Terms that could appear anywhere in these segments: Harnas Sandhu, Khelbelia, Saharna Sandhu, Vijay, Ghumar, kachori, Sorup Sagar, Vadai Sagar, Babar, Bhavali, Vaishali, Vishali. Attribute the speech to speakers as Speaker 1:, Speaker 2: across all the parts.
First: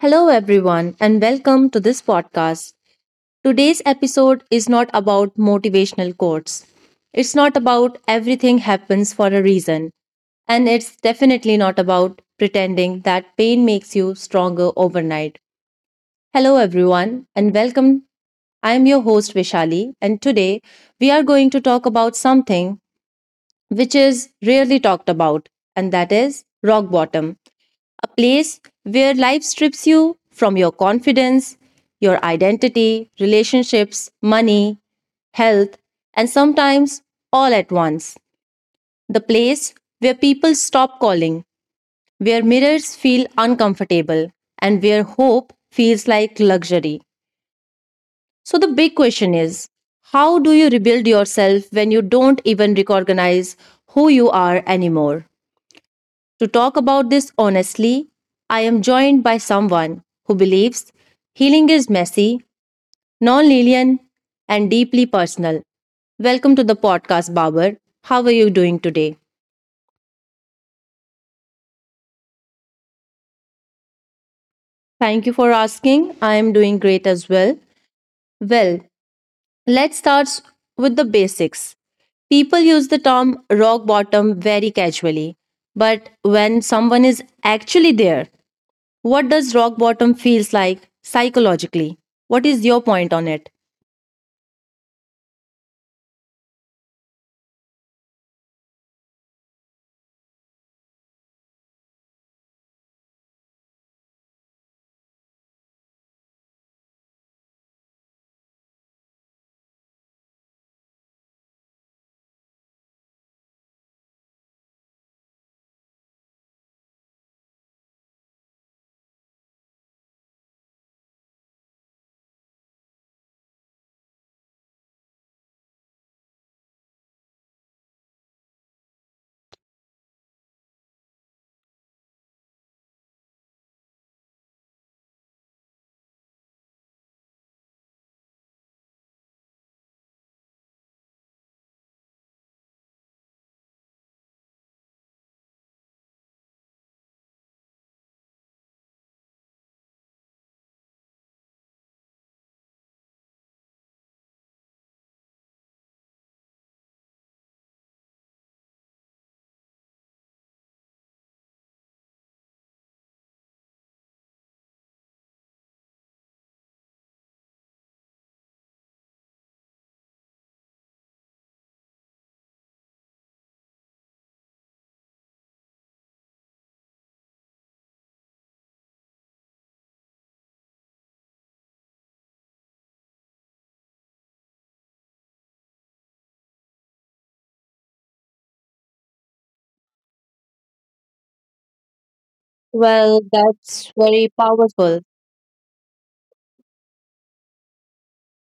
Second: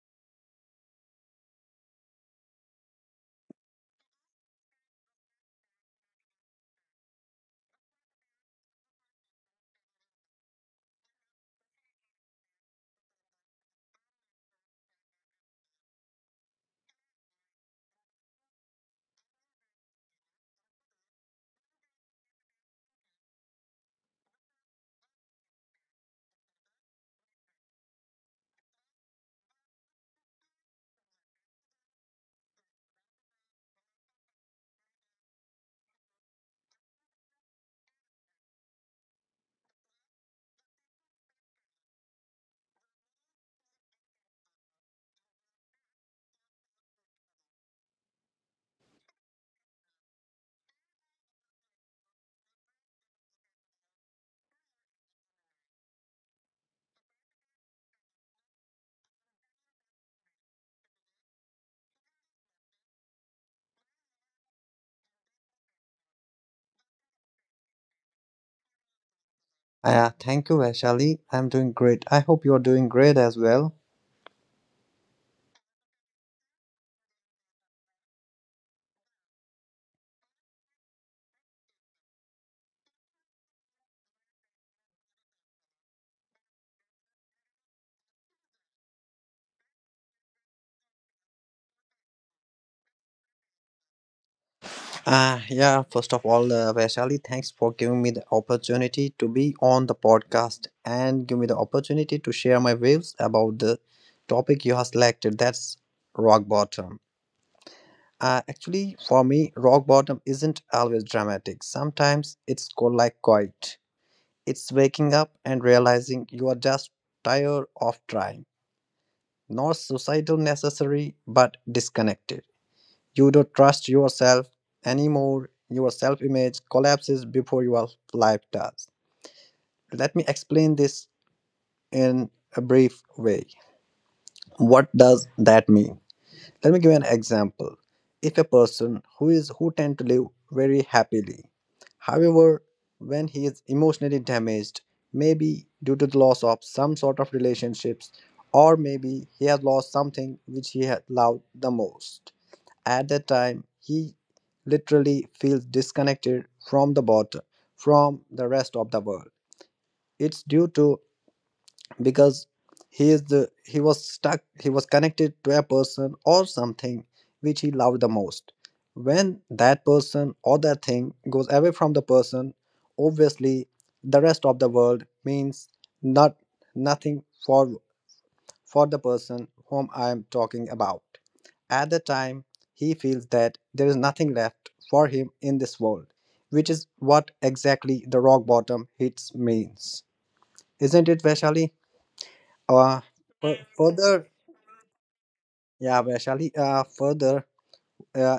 Speaker 1: Hello, everyone, and welcome to this podcast. Today's episode is not about motivational quotes. It's not about everything happens for a reason, and it's definitely not about pretending that pain makes you stronger overnight. Hello, everyone, and welcome. I am your host, Vishali, and today we are going to talk about something which is rarely talked about, and that is rock bottom, a place where life strips you from your confidence, your identity, relationships, money, health, and sometimes all at once. The place where people stop calling, where mirrors feel uncomfortable, and where hope feels like luxury. So, the big question is, how do you rebuild yourself when you don't even recognize who you are anymore? To talk about this honestly, I am joined by someone who believes healing is messy, non linear, and deeply personal. Welcome to the podcast, Babar. How are you doing today?
Speaker 2: Thank you, Vaishali. I'm doing great. I hope you're doing great as well.
Speaker 1: Thank you for asking. I am doing great as well. Well, let's start s- with the basics. People use the term rock bottom very casually, but when someone is actually there, what does rock bottom feels like psychologically? What is your point on it?
Speaker 2: Yeah, first of all, Vaishali, thanks for giving me the opportunity to be on the podcast and give me the opportunity to share my views about the topic you have selected. That's rock bottom. Actually, for me, rock bottom isn't always dramatic. Sometimes it's called like quiet. It's waking up and realizing you are just tired of trying. Not suicidal necessary, but disconnected. You don't trust yourself anymore. Your self image collapses before your life does. Let me explain this in a brief way. What does that mean? Let me give you an example. If a person who tend to live very happily, however, when he is emotionally damaged, maybe due to the loss of some sort of relationships, or maybe he has lost something which he had loved the most, at that time he literally feels disconnected from the bot from the rest of the world. It's due to, because he is the he was stuck, he was connected to a person or something which he loved the most. When that person or that thing goes away from the person, obviously the rest of the world means not nothing for the person whom I am talking about. At the time, he feels that there is nothing left for him in this world, which is what exactly the rock bottom hits means. Isn't it, Vaishali? Uh,
Speaker 1: Well,
Speaker 2: fu-
Speaker 1: that's very
Speaker 2: further,
Speaker 1: powerful.
Speaker 2: yeah, Vaishali, further, uh,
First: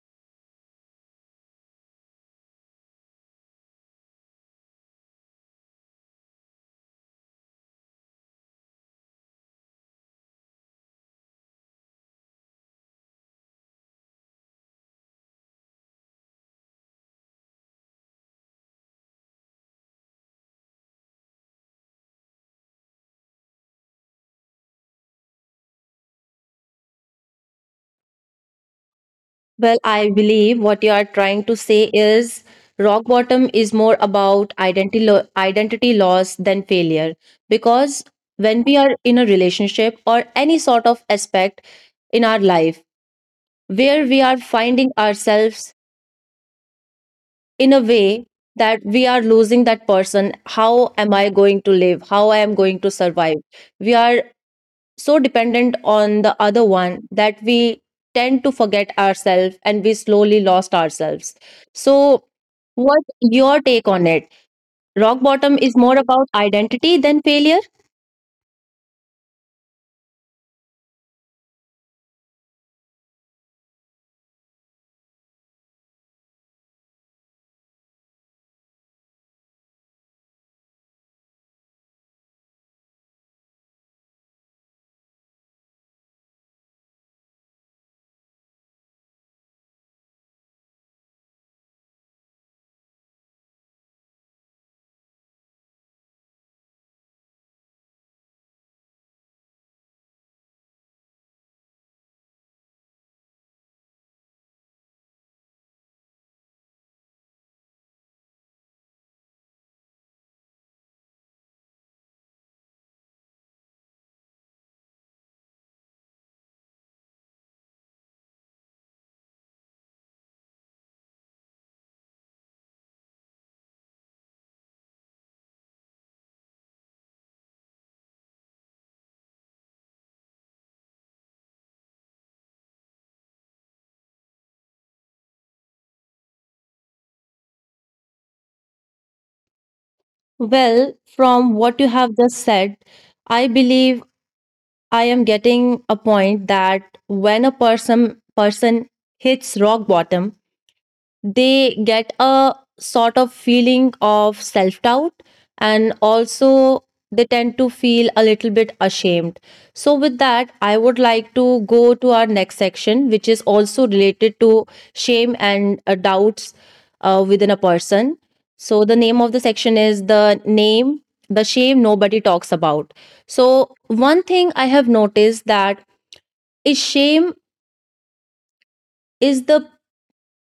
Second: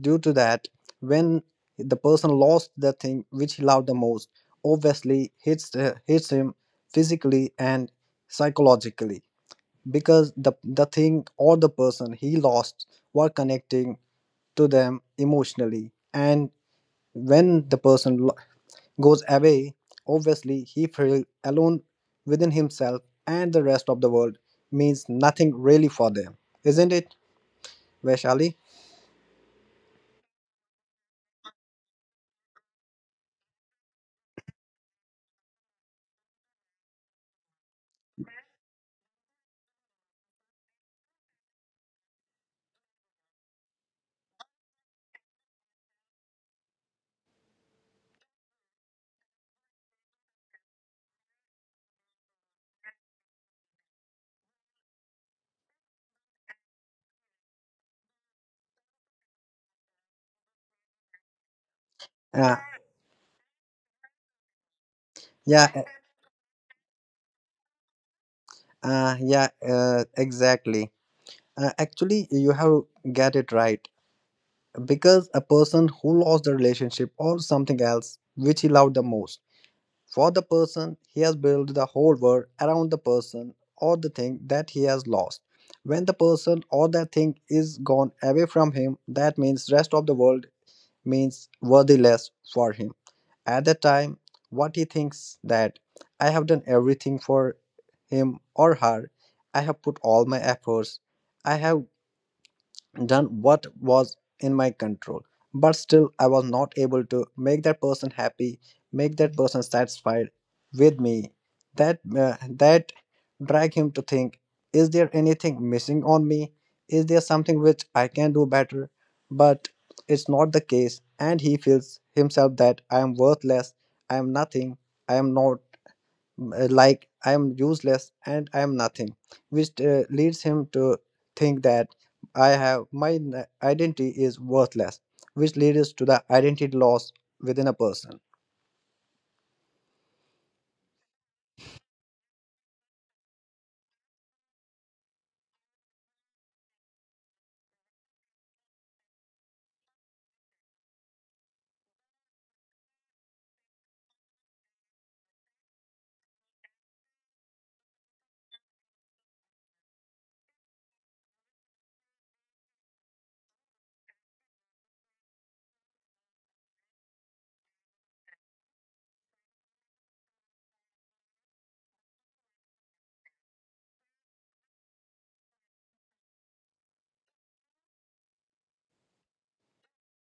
Speaker 2: due to that, when the person lost the thing which he loved the most, obviously hits, hits him physically and psychologically, because the thing or the person he lost were connecting to them emotionally. And when the person goes away, obviously he feels alone within himself, and the rest of the world means nothing really for them. Isn't it, Vaishali?
Speaker 1: Well, I believe what you are trying to say is rock bottom is more about identity loss than failure, because when we are in a relationship or any sort of aspect in our life where we are finding ourselves in a way that we are losing that person, how am I going to live, how I am going to survive? We are so dependent on the other one that we tend to forget ourselves and we slowly lost ourselves. So
Speaker 2: uh,
Speaker 1: what your take on it? Rock bottom is
Speaker 2: yeah uh,
Speaker 1: more about identity than failure.
Speaker 2: uh, yeah exactly. Actually, you have get it right, because a person who lost the relationship or something else which he loved the most. For the person, he has built the whole world around the person or the thing that he has lost. When the person or the thing is gone away from him, that means rest of the world means worthless for him. At that time, what he thinks that I have done everything for him or her. I have put all my efforts. I have done what was in my control, but still I was not able to make that person happy, make that person satisfied with me. That drag him to think, is there anything missing on me? Is there something which I can do better? But it's not the case, and he feels himself that I am worthless, I am nothing, i am not I am useless and I am nothing, which leads him to think that I have my n- identity is worthless, which leads to the identity loss within a person.
Speaker 1: Well, from what you have just said, I believe I am getting a point that when a person hits rock bottom, they get a sort of feeling of self doubt, and also they tend to feel a little bit ashamed. So, with that, I would like to go to our next section, which is also related to shame and doubts within a person. So, the name of the section is the name, the shame nobody talks about. So, one thing I have noticed that is shame is the,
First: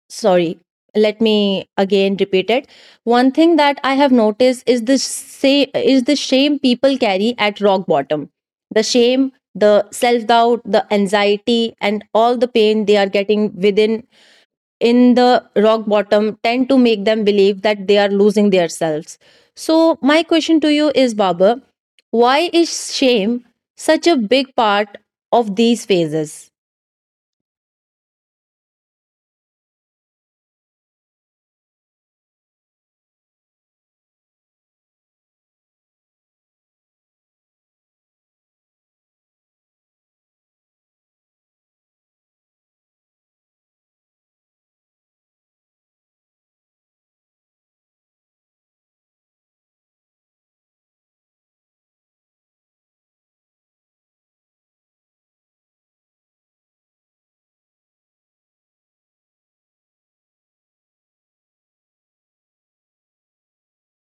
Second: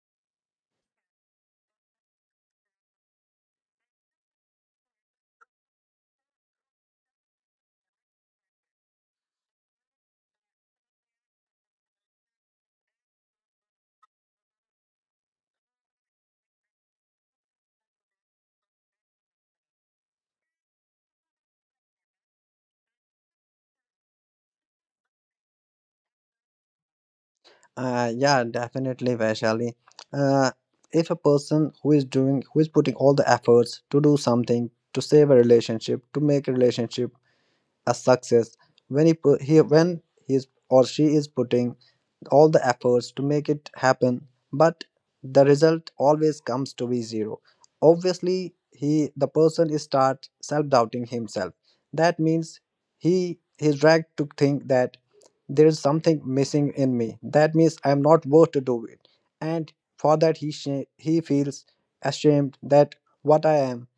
Speaker 1: sorry let me again repeat it one thing that I have noticed is the say is the shame people carry at rock bottom, the shame, the self doubt, the anxiety, and all the pain they are getting within, in the rock bottom, tend to make them believe that they are losing themselves. So my question to you is, Baba, why is shame such a big part of these phases?
Speaker 2: Yeah, definitely, Vaishali. Uh, if a person who is doing, who is putting all the efforts to do something, to save a relationship, to make a relationship a success, when he is or she is putting all the efforts to make it happen, but the result always comes to be zero. Obviously, he the person is start self-doubting himself. That means he is dragged to think that there is something missing in me. That means I am not worth to do it, and for that he feels ashamed that what I am,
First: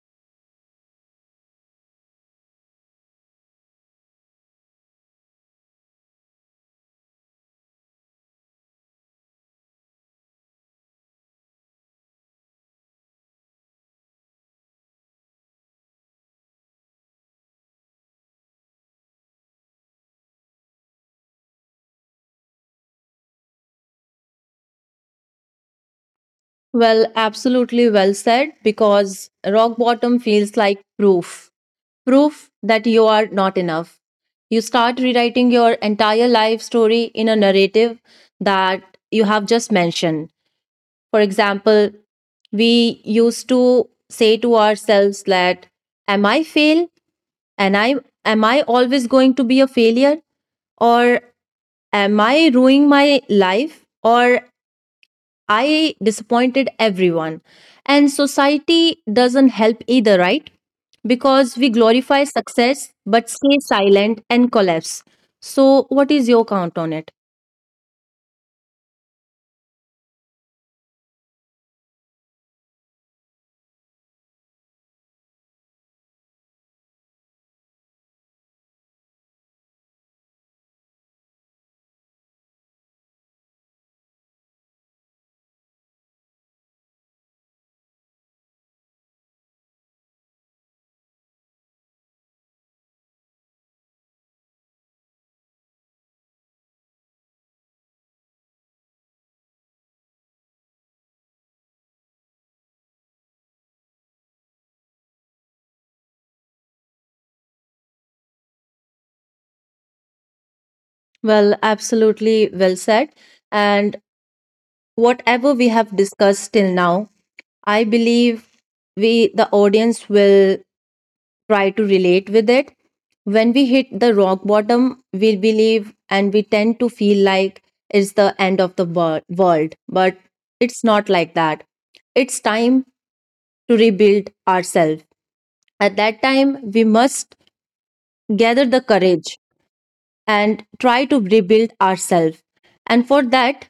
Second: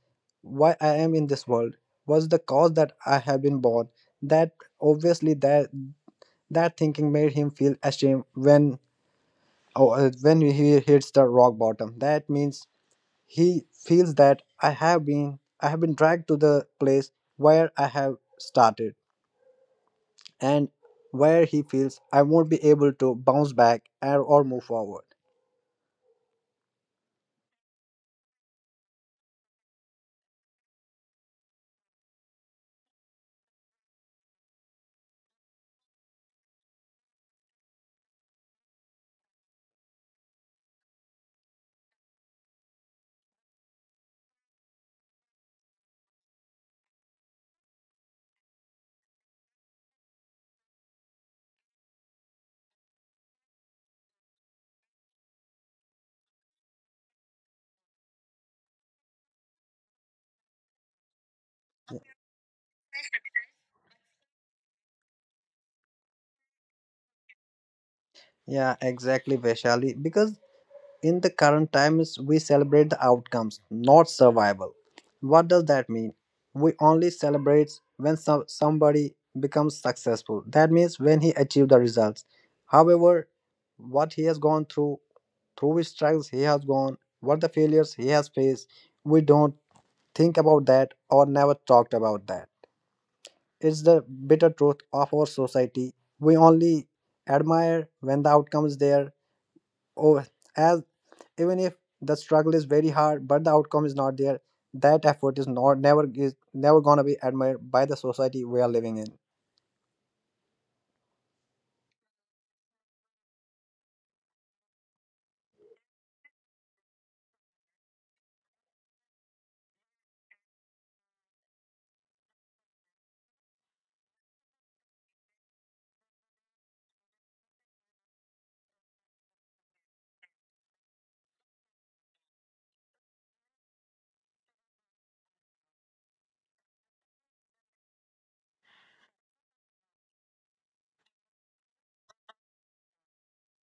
Speaker 2: why I am in this world, was the cause that I have been born. That obviously that thinking made him feel ashamed when. Oh, when he hits the rock bottom, that means he feels that I have been dragged to the place where I have started, and where he feels I won't be able to bounce back or move forward.
Speaker 1: Well, absolutely well said, because rock bottom feels like proof that you are not enough. You start rewriting your entire life story in a narrative that you have just mentioned. For example, we used to say to ourselves that, am I fail? And I always going to be a failure? Or am I ruining my life? Or I disappointed everyone. And society doesn't help either, right? Because we glorify success but stay silent and collapse. So, what is your count on it?
Speaker 2: Yeah, exactly, Vaishali. Because in the current times we celebrate the outcomes, not survival. What does that mean? We only celebrate when somebody becomes successful, that means when he achieved the results. However, what he has gone through, through which struggles he has gone, what the failures he has faced, we don't think about that or never talked about that. It's the bitter truth of our society. We only admire when the outcome is there, or as, even if the struggle is very hard but the outcome is not there, that effort is not never is never gonna be admired by the society we are living in.
Speaker 1: Well, absolutely well said. And whatever we have discussed till now, I believe we, the audience, will try to relate with it. When we hit the rock bottom, we believe and we tend to feel like it's the end of the wor- world, but it's not like that. It's time to rebuild ourselves. At that time, we must gather the courage and try to rebuild ourselves. And for that,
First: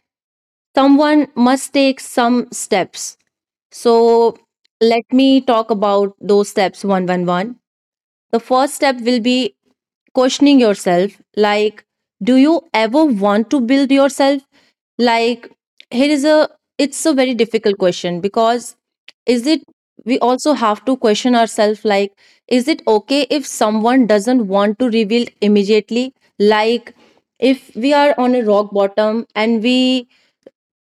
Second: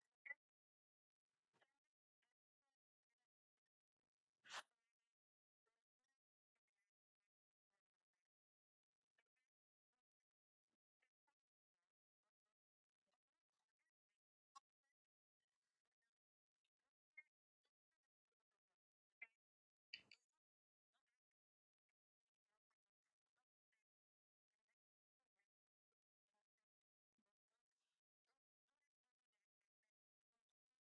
Speaker 1: someone must take some steps. So let me talk about those steps one by one. The first step will be questioning yourself, like, do you ever want to build yourself? Like, here is a, it's a very difficult question, because is it, we also have to question ourselves, like, is it okay if someone doesn't want to reveal immediately? Like, if we are on a rock bottom and we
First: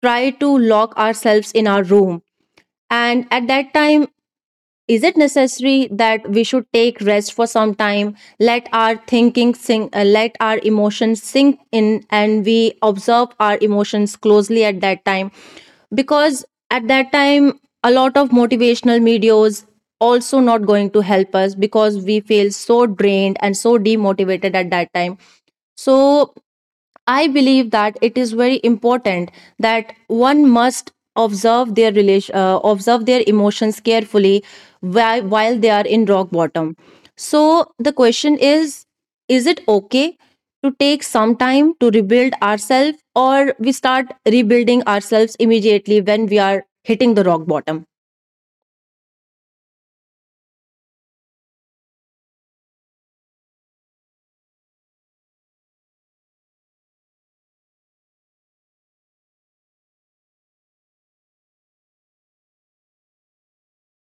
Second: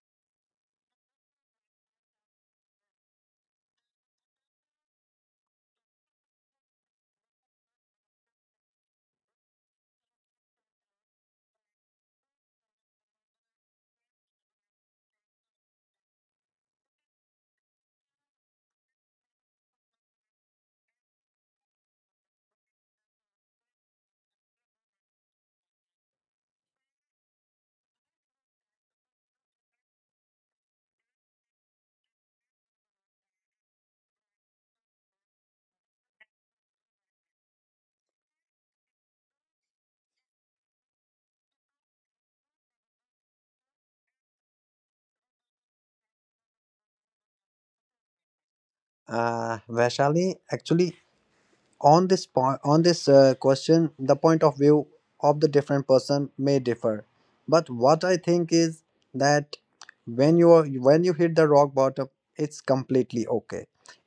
Speaker 1: try to lock ourselves in our room, and at that time, is it necessary that we should take rest for some time, let our thinking sink, let our emotions sink in, and we observe our emotions closely at that time? Because at that time a lot of motivational videos also not going to help us because we feel so drained and so demotivated at that time. So I believe that it is very important that one must observe their emotions carefully while they are in rock bottom. So the question is: is it okay to take some time to rebuild ourselves, or we start rebuilding ourselves immediately when we are hitting the rock bottom?
Speaker 2: Vaishali, actually on this point, on this question, the point of view of the different person may differ, but what I think is that when you are when you hit the rock bottom, it's completely okay.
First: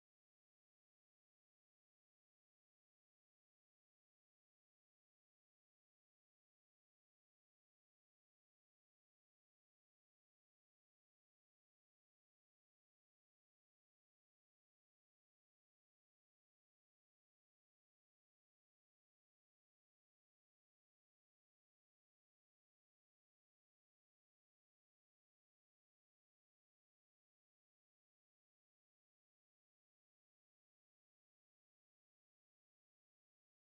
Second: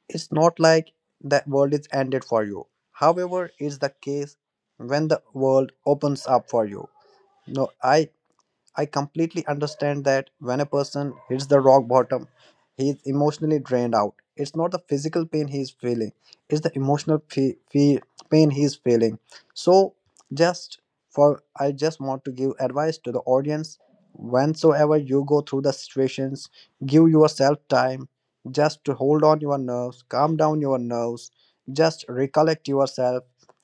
Speaker 2: It's not like the world is ended for you; however, it's the case when the world opens up for you. No, I completely understand that when a person hits the rock bottom, he is emotionally drained out. It's not the physical pain he is feeling; it's the emotional pain he is feeling. So, just for I just want to give advice to the audience: whensoever you go through the situations, give yourself time just to hold on your nerves, calm down your nerves, just recollect yourself,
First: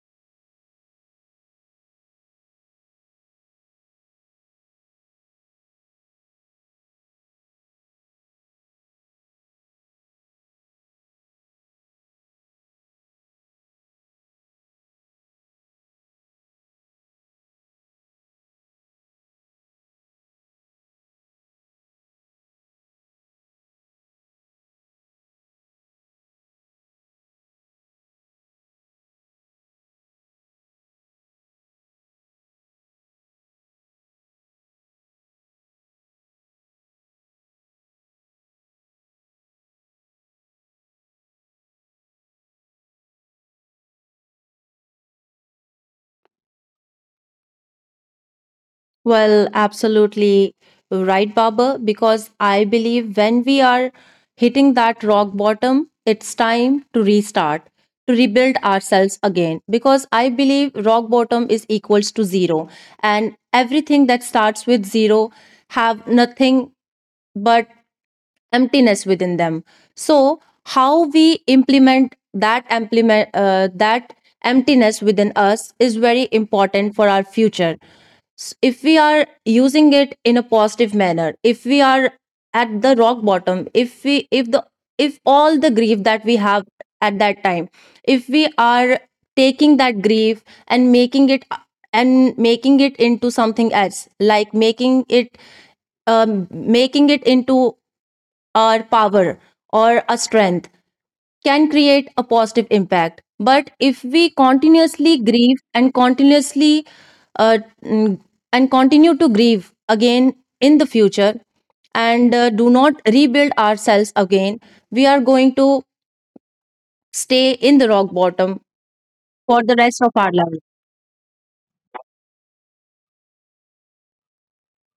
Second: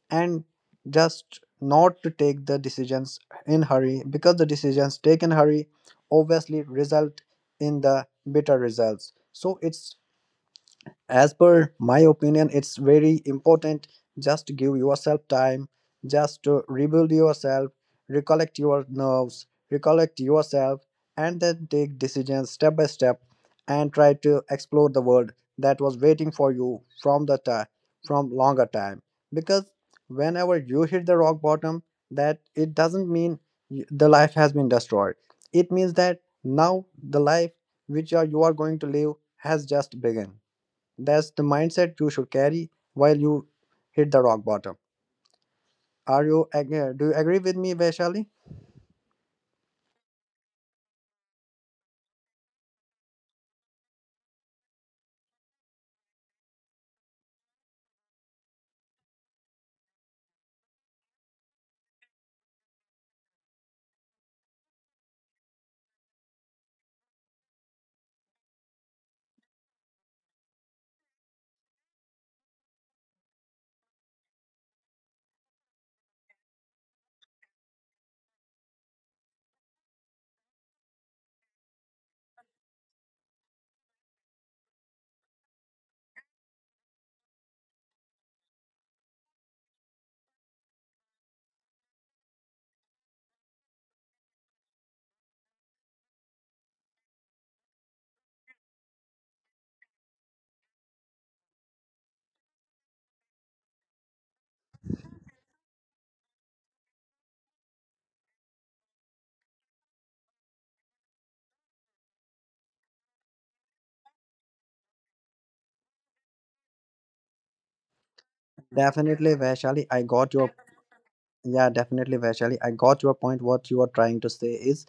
Speaker 2: and just not to take the decisions in hurry, because the decisions taken hurry obviously result in the better results. So it's, as per my opinion, it's very important, just give yourself time just to rebuild yourself, recollect your nerves, recollect yourself, and then take decisions step by step, and try to explore the world that was waiting for you from the time, from longer time. Because whenever you hit the rock bottom, that it doesn't mean the life has been destroyed. It means that now the life which are you are going to live has just begun. That's the mindset you should carry while you hit the rock bottom. Are you do you agree with me, Vaishali?
Speaker 1: Well, absolutely right, Baba, because I believe when we are hitting that rock bottom, it's time to restart, to rebuild ourselves again. Because I believe rock bottom is equals to zero. And everything that starts with zero have nothing but emptiness within them. So how we implement that emptiness within us is very important for our future. If we are using it in a positive manner, if we are at the rock bottom, if we, if the, if all the grief that we have at that time, if we are taking that grief and making it into something else, like making it into our power or a strength, can create a positive impact. But if we continuously grieve and uh, mm, continue to grieve again in the future, and do not rebuild ourselves again, we are going to stay in the rock bottom
Speaker 2: Definitely,
Speaker 1: for the
Speaker 2: Vaishali.
Speaker 1: rest
Speaker 2: I
Speaker 1: of our
Speaker 2: got your
Speaker 1: life.
Speaker 2: yeah, definitely, Vaishali. I got your point. What you are trying to say is,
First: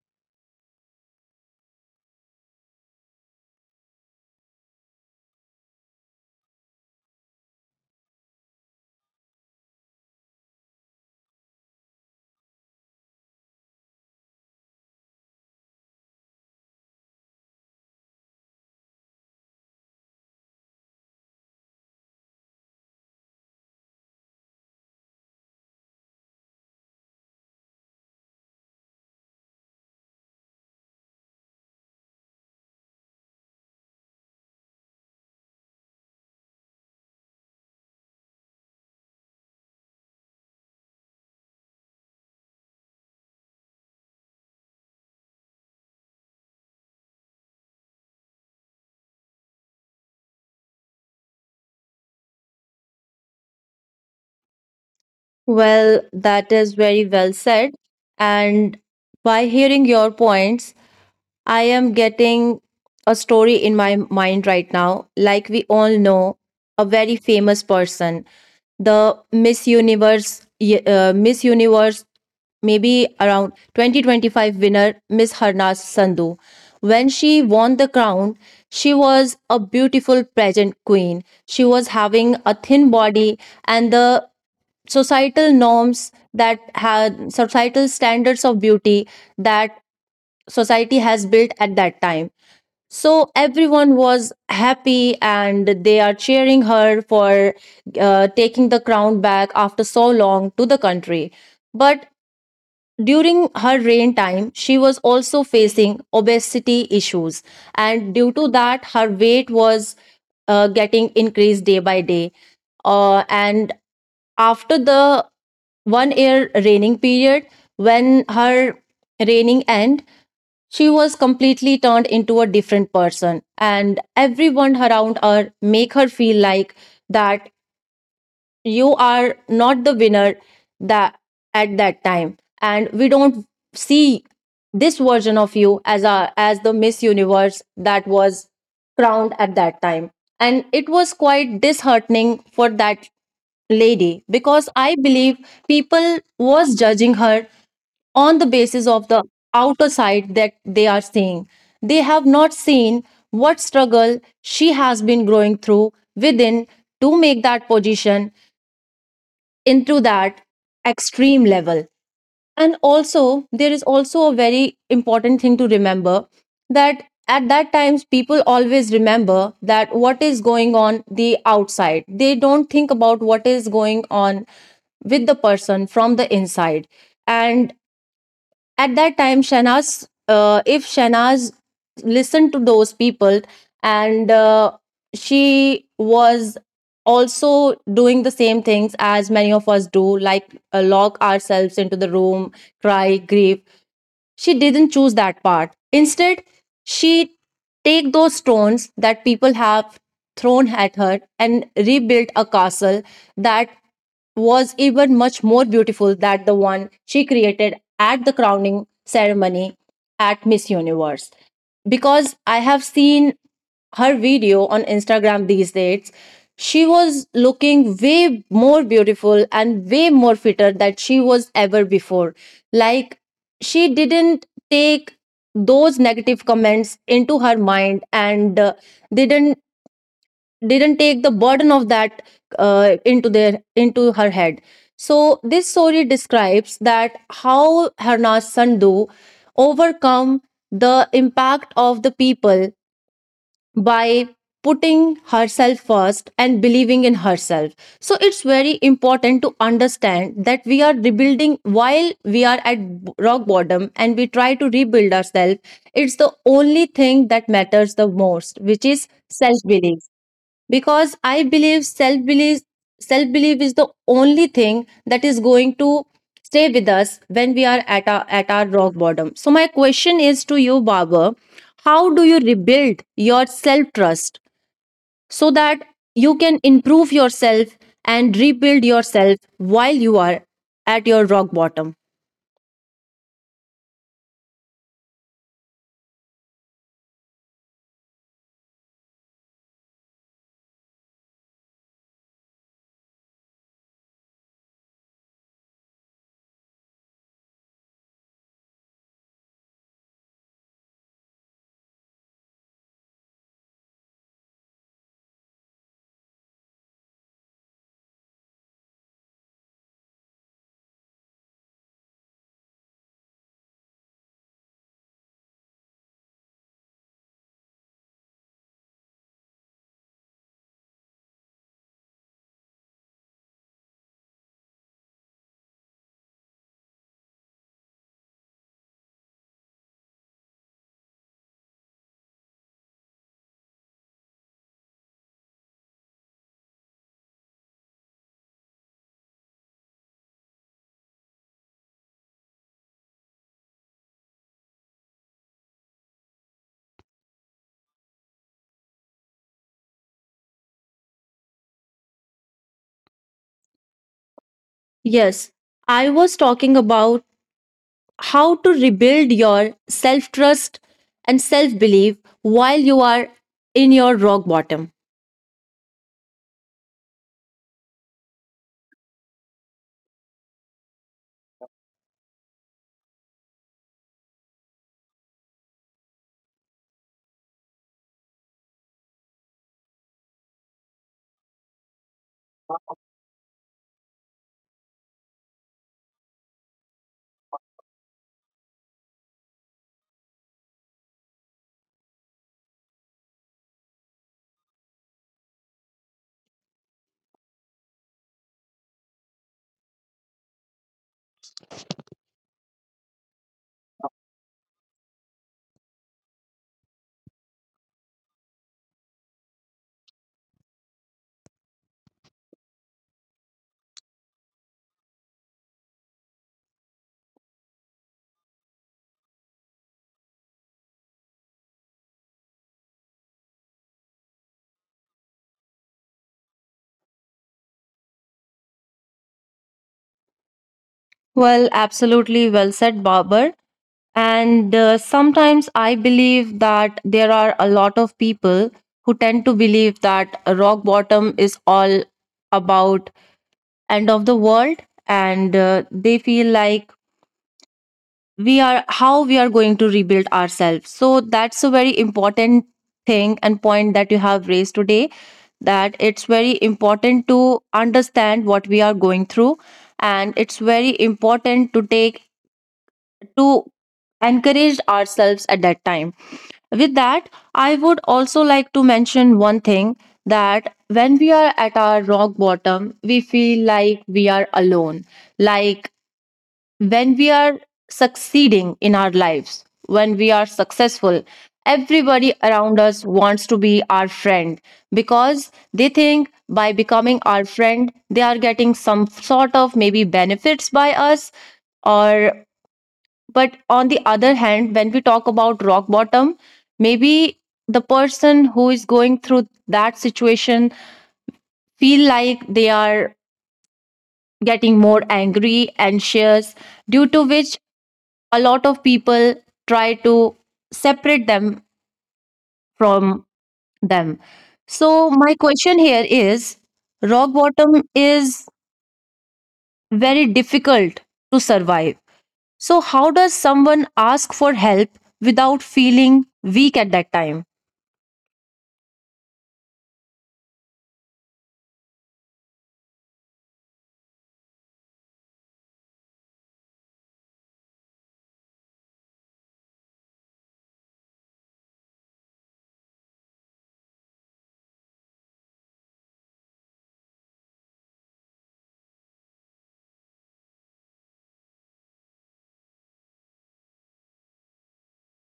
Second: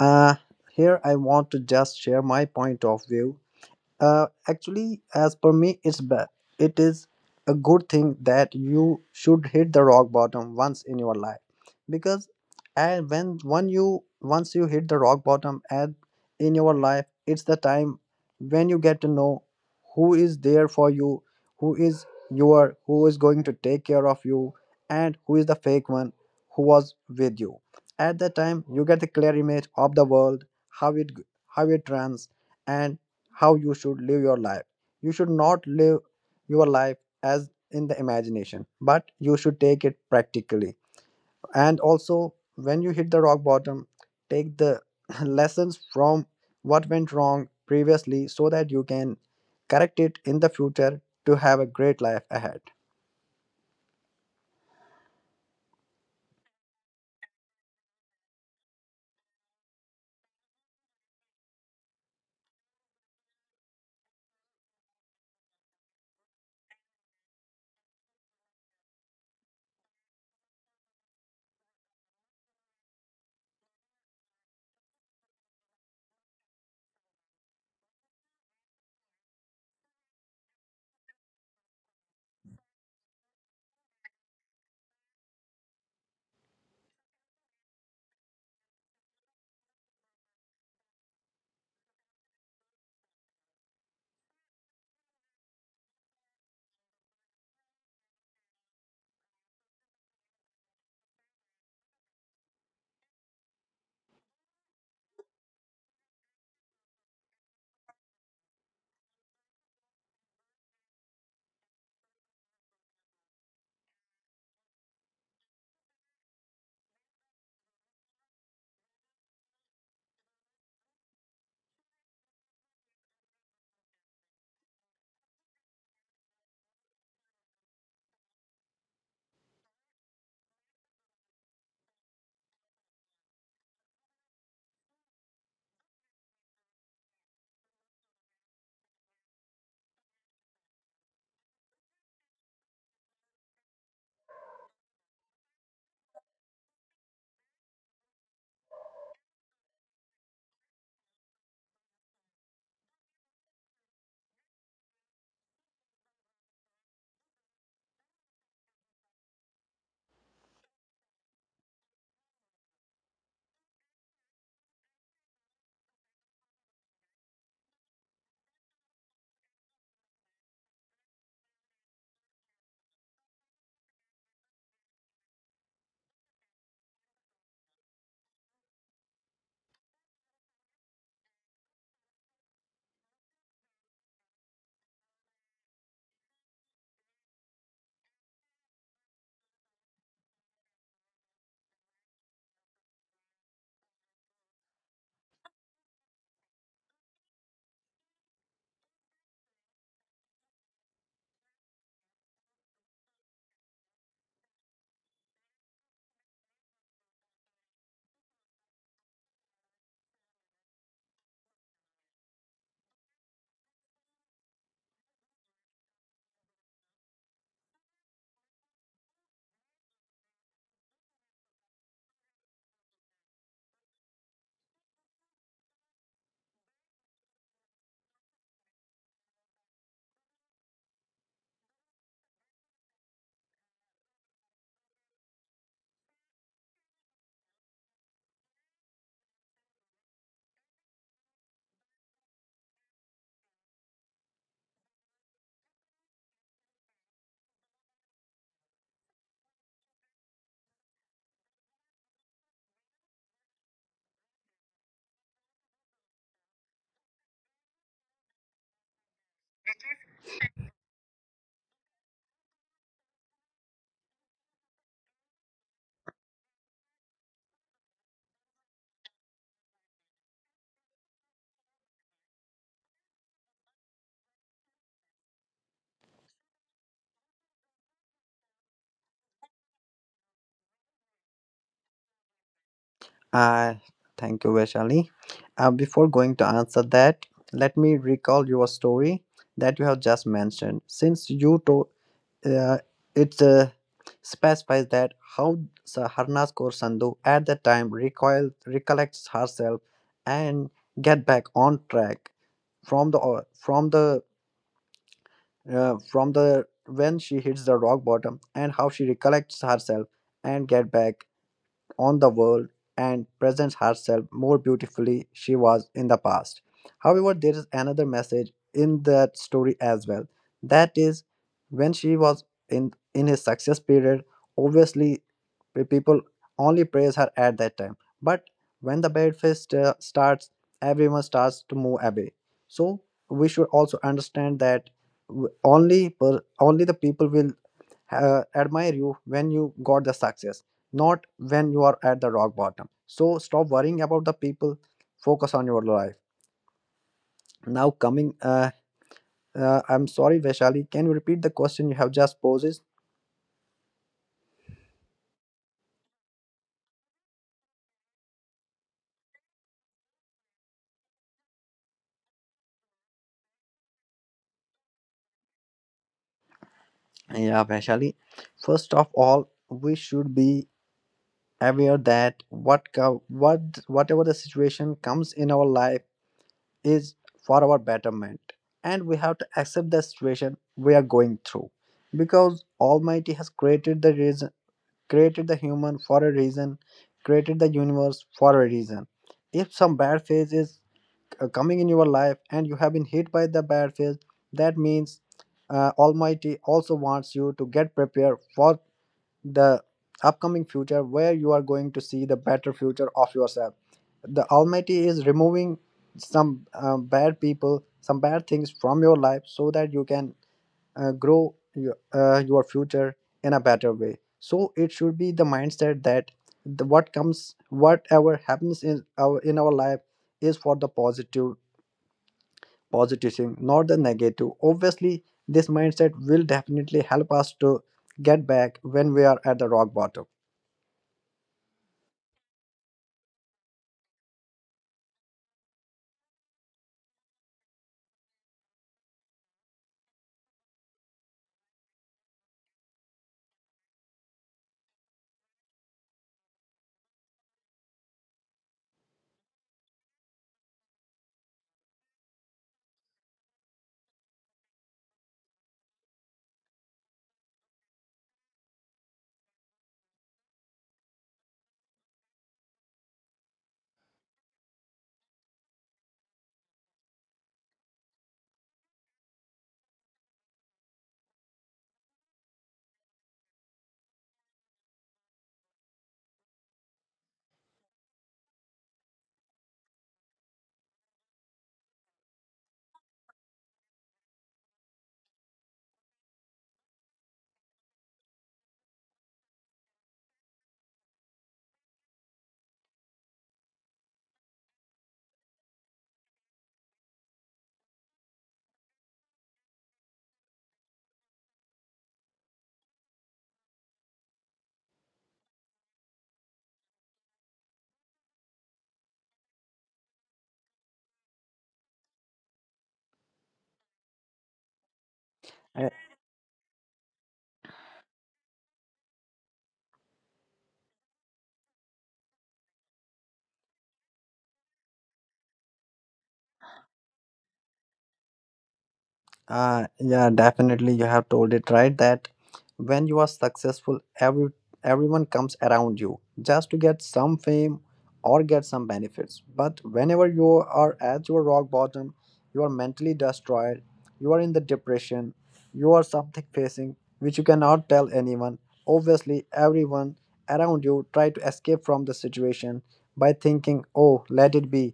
Speaker 2: uh, here I want to just share my point of view. Actually, as per me, it's bad. It is a good thing that you should hit the rock bottom once in your life, because and when you once you hit the rock bottom and in your life, it's the time when you get to know who is there for you, who is going to take care of you, and who is the fake one who was with you. At that time, you get the clear image of the world, how it how it runs, and how you should live your life. You should not live your life as in the imagination, but you should take it practically. And also, when you hit the rock bottom, take the lessons from what went wrong previously so that you can correct it in the future to have a great life ahead.
Speaker 1: Well, that is very well said. And by hearing your points, I am getting a story in my mind right now. Like we all know, a very famous person, the Miss Universe, Miss Universe, maybe around 2025 winner, Miss Harnas Sandhu. When she won the crown, she was a beautiful pageant queen. She was having a thin body, and the societal norms that had societal standards of beauty that society has built at that time. So everyone was happy and they are cheering her for taking the crown back after so long to the country. But during her reign time, she was also facing obesity issues, and due to that, her weight was getting increased day by day. And after the 1 year reigning period, when her reigning end, she was completely turned into a different person, and everyone around her make her feel like that you are not the winner, that at that time, and we don't see this version of you as a as the Miss Universe that was crowned at that time, and it was quite disheartening for that lady, because I believe people was judging her on the basis of the outer sight that they are seeing. They have not seen what struggle she has been growing through within to make that position into that extreme level. And also, there is also a very important thing to remember, that at that times people always remember that what is going on the outside, they don't think about what is going on with the person from the inside. And at that time, shanaz if Shanaz listened to those people, and she was also doing the same things as many of us do, like lock ourselves into the room, cry, grieve, she didn't choose that part. Instead, she take those stones that people have thrown at her and rebuilt a castle that was even much more beautiful than the one she created at the crowning ceremony at Miss Universe. Because I have seen her video on Instagram these days, she was looking way more beautiful and way more fitter than she was ever before. Like, she didn't take those negative comments into her mind, and didn't take the burden of that into her head. So this story describes that how Harnas Sandhu overcome the impact of the people by putting herself first and believing in herself. So it's very important to understand that we are rebuilding while we are at rock bottom and we try to rebuild ourselves, it's the only thing that matters the most, which is self belief. Because I believe self belief is the only thing that is going to stay with us when we are at our rock bottom. So my question is to you, Barber, how do you rebuild your self trust so that you can improve yourself and rebuild yourself while you are at your rock bottom?
Speaker 2: I thank you, Vaishali. Before going to answer that, let me recall your story that you have just mentioned. Uh, it specifies that how Saharna scores Sandhu at the time recoil, recollects herself and get back on track from the or- from the from the, when she hits the rock bottom, and how she recollects herself and get back on the world and presents herself more beautifully she was in the past. However, there is another message in that story as well. That is when she was in his success period, obviously the people only praise her at that time. But when the bad phase starts, everyone starts to move away. So we should also understand that only the people will admire you when you got the success, not when you are at the rock bottom. So stop worrying about the people, focus on your life. Now, coming, I'm sorry, Vaishali, can you repeat the question you have just posed?
Speaker 1: Yes, I was talking about how to rebuild your self trust and self belief while you are in your rock bottom.
Speaker 2: Yeah, Vaishali. First of all, we should be aware that whatever the situation comes in our life is for our betterment, and we have to accept the situation we are going through, because Almighty has created the reas created the human for a reason, created the universe for a reason. If some bad phase is coming in your life and you have been hit by the bad phase, that means Almighty also wants you to get prepared for the upcoming future where you are going to see the better future of yourself. The Almighty is removing some bad people, some bad things from your life so that you can grow your future in a better way. So it should be the mindset that what comes, whatever happens in our life is for the positive, positive thing, not the negative. Obviously this mindset will definitely help us to get back when we are at the rock bottom.
Speaker 1: Well, absolutely well said, Barber. And sometimes I believe that there are a lot of people who tend to believe that a rock bottom is all about end of the world, and they feel like, we are, how we are going to rebuild ourselves? So that's a very important thing and point that you have raised today, that it's very important to understand what we are going through, and it's very important to take, to encourage ourselves at that time. With that, I would also like to mention one thing, that when we are at our rock bottom, we feel like we are alone. Like, when we are succeeding in our lives, when we are successful, everybody around us wants to be our friend, because they think by becoming our friend, they are getting some sort of maybe benefits by us. Or, but on the other hand, when we talk about rock bottom, maybe the person who is going through that situation feel like they are getting more angry, anxious, due to which a lot of people try to separate them from them. So, my question here is, rock bottom is very difficult to survive. So, how does someone ask for help without feeling weak at that time?
Speaker 2: Yeah, definitely. You have told it right that when you are successful, everyone comes around you just to get some fame or get some benefits. But whenever you are at your rock bottom, you are mentally destroyed. You are in the depression. You are something facing which you cannot tell anyone. Obviously, everyone around you try to escape from the situation by thinking, "Oh, let it be.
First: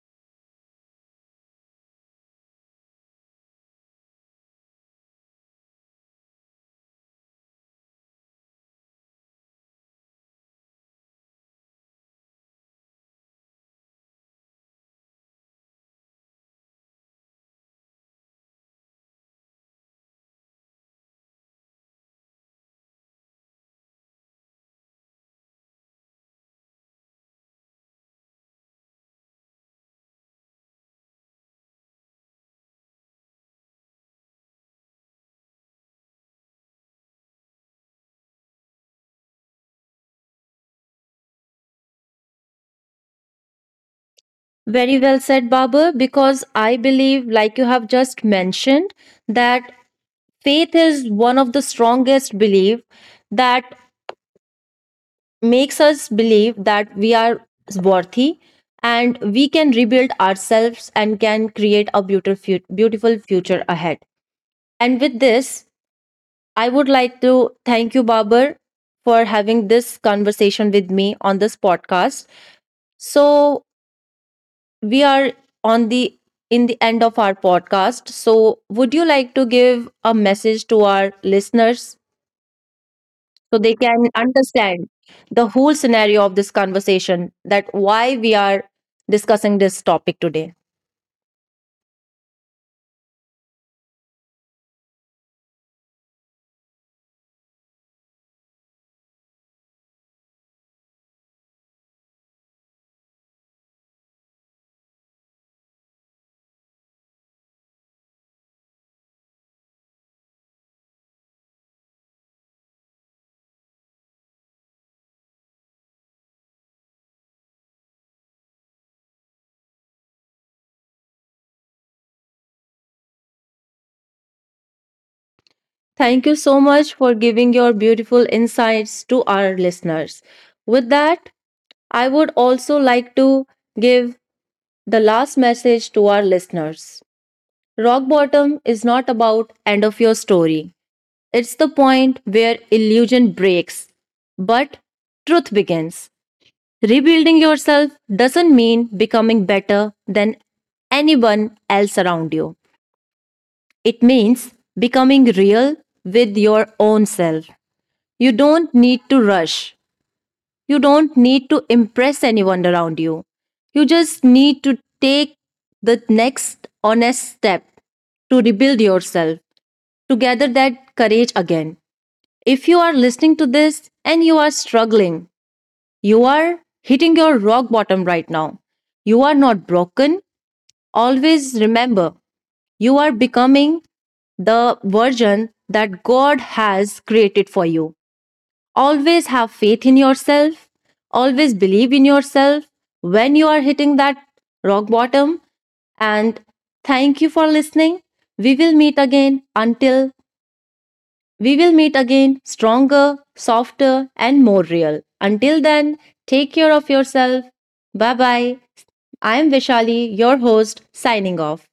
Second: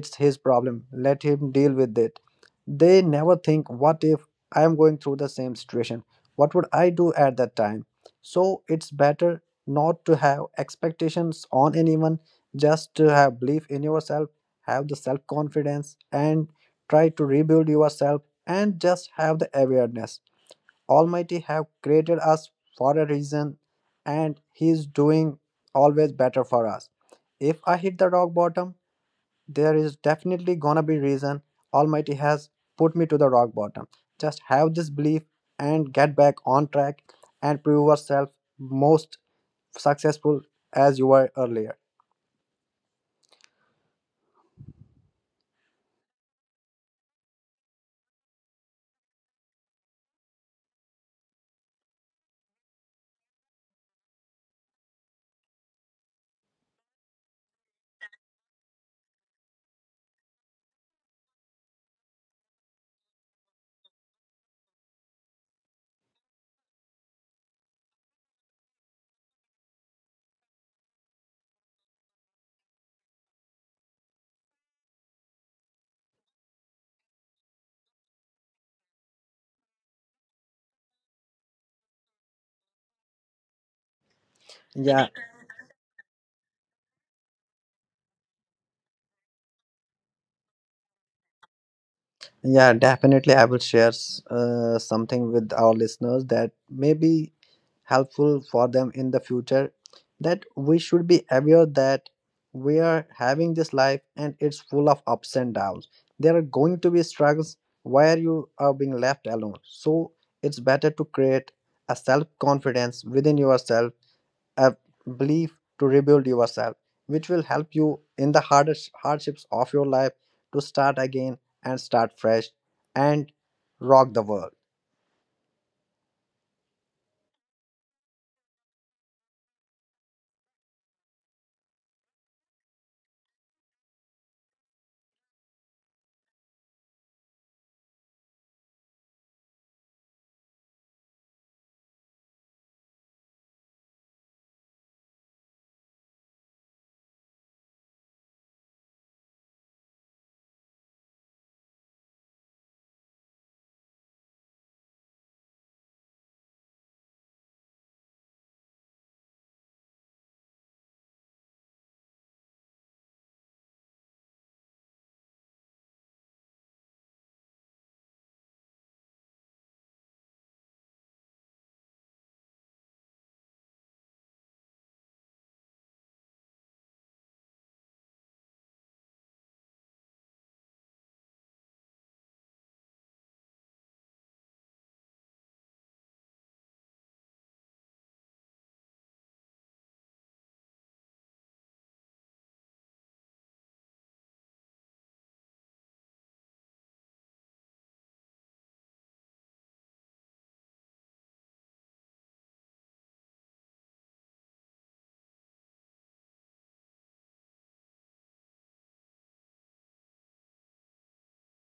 Speaker 2: It's his problem. Let him deal with it." They never think, what if I am going through the same situation? What would I do at that time? So it's better not to have expectations on anyone, just to have belief in yourself, have the self confidence, and try to rebuild yourself and just have the awareness. Almighty have created us for a reason, and he is doing always better for us. If I hit the rock bottom, there is definitely gonna be reason Almighty has put me to the rock bottom. Just have this belief and get back on track and prove yourself most successful as you were earlier.
Speaker 1: Very well said, Baba, because I believe, like you have just mentioned, that faith is one of the strongest belief that makes us believe that we are worthy and we can rebuild ourselves and can create a beautiful beautiful future ahead. And with this, I would like to thank you, Babar, for having this conversation with me on this podcast. So we are on the, in the end of our podcast, so would you like to give a message to our listeners so they can understand
Speaker 2: Yeah,
Speaker 1: the whole scenario of this conversation, that why we are discussing this topic today?
Speaker 2: yeah, definitely. I will share something with our listeners that may be helpful for them in the future. That we should be aware that we are having this life and it's full of ups and downs. There are going to be struggles where you are being left alone. So it's better to create a self confidence within yourself, a belief to rebuild yourself, which will help you in the hardest hardships of your life to start again and start fresh and rock the world.
Speaker 1: Thank you so much for giving your beautiful insights to our listeners. With that, I would also like to give the last message to our listeners. Rock bottom is not about end of your story. It's the point where illusion breaks, but truth begins. Rebuilding yourself doesn't mean becoming better than anyone else around you. It means becoming real with your own self. You don't need to rush. You don't need to impress anyone around you. You just need to take the next honest step to rebuild yourself, to gather that courage again. If you are listening to this and you are struggling, you are hitting your rock bottom right now, you are not broken. Always remember, you are becoming the version that God has created for you. Always have faith in yourself. Always believe in yourself when you are hitting that rock bottom. And thank you for listening. We will meet again. Until We will meet again stronger, softer, and more real. Until then, take care of yourself. Bye bye. I am Vishali, your host, signing off.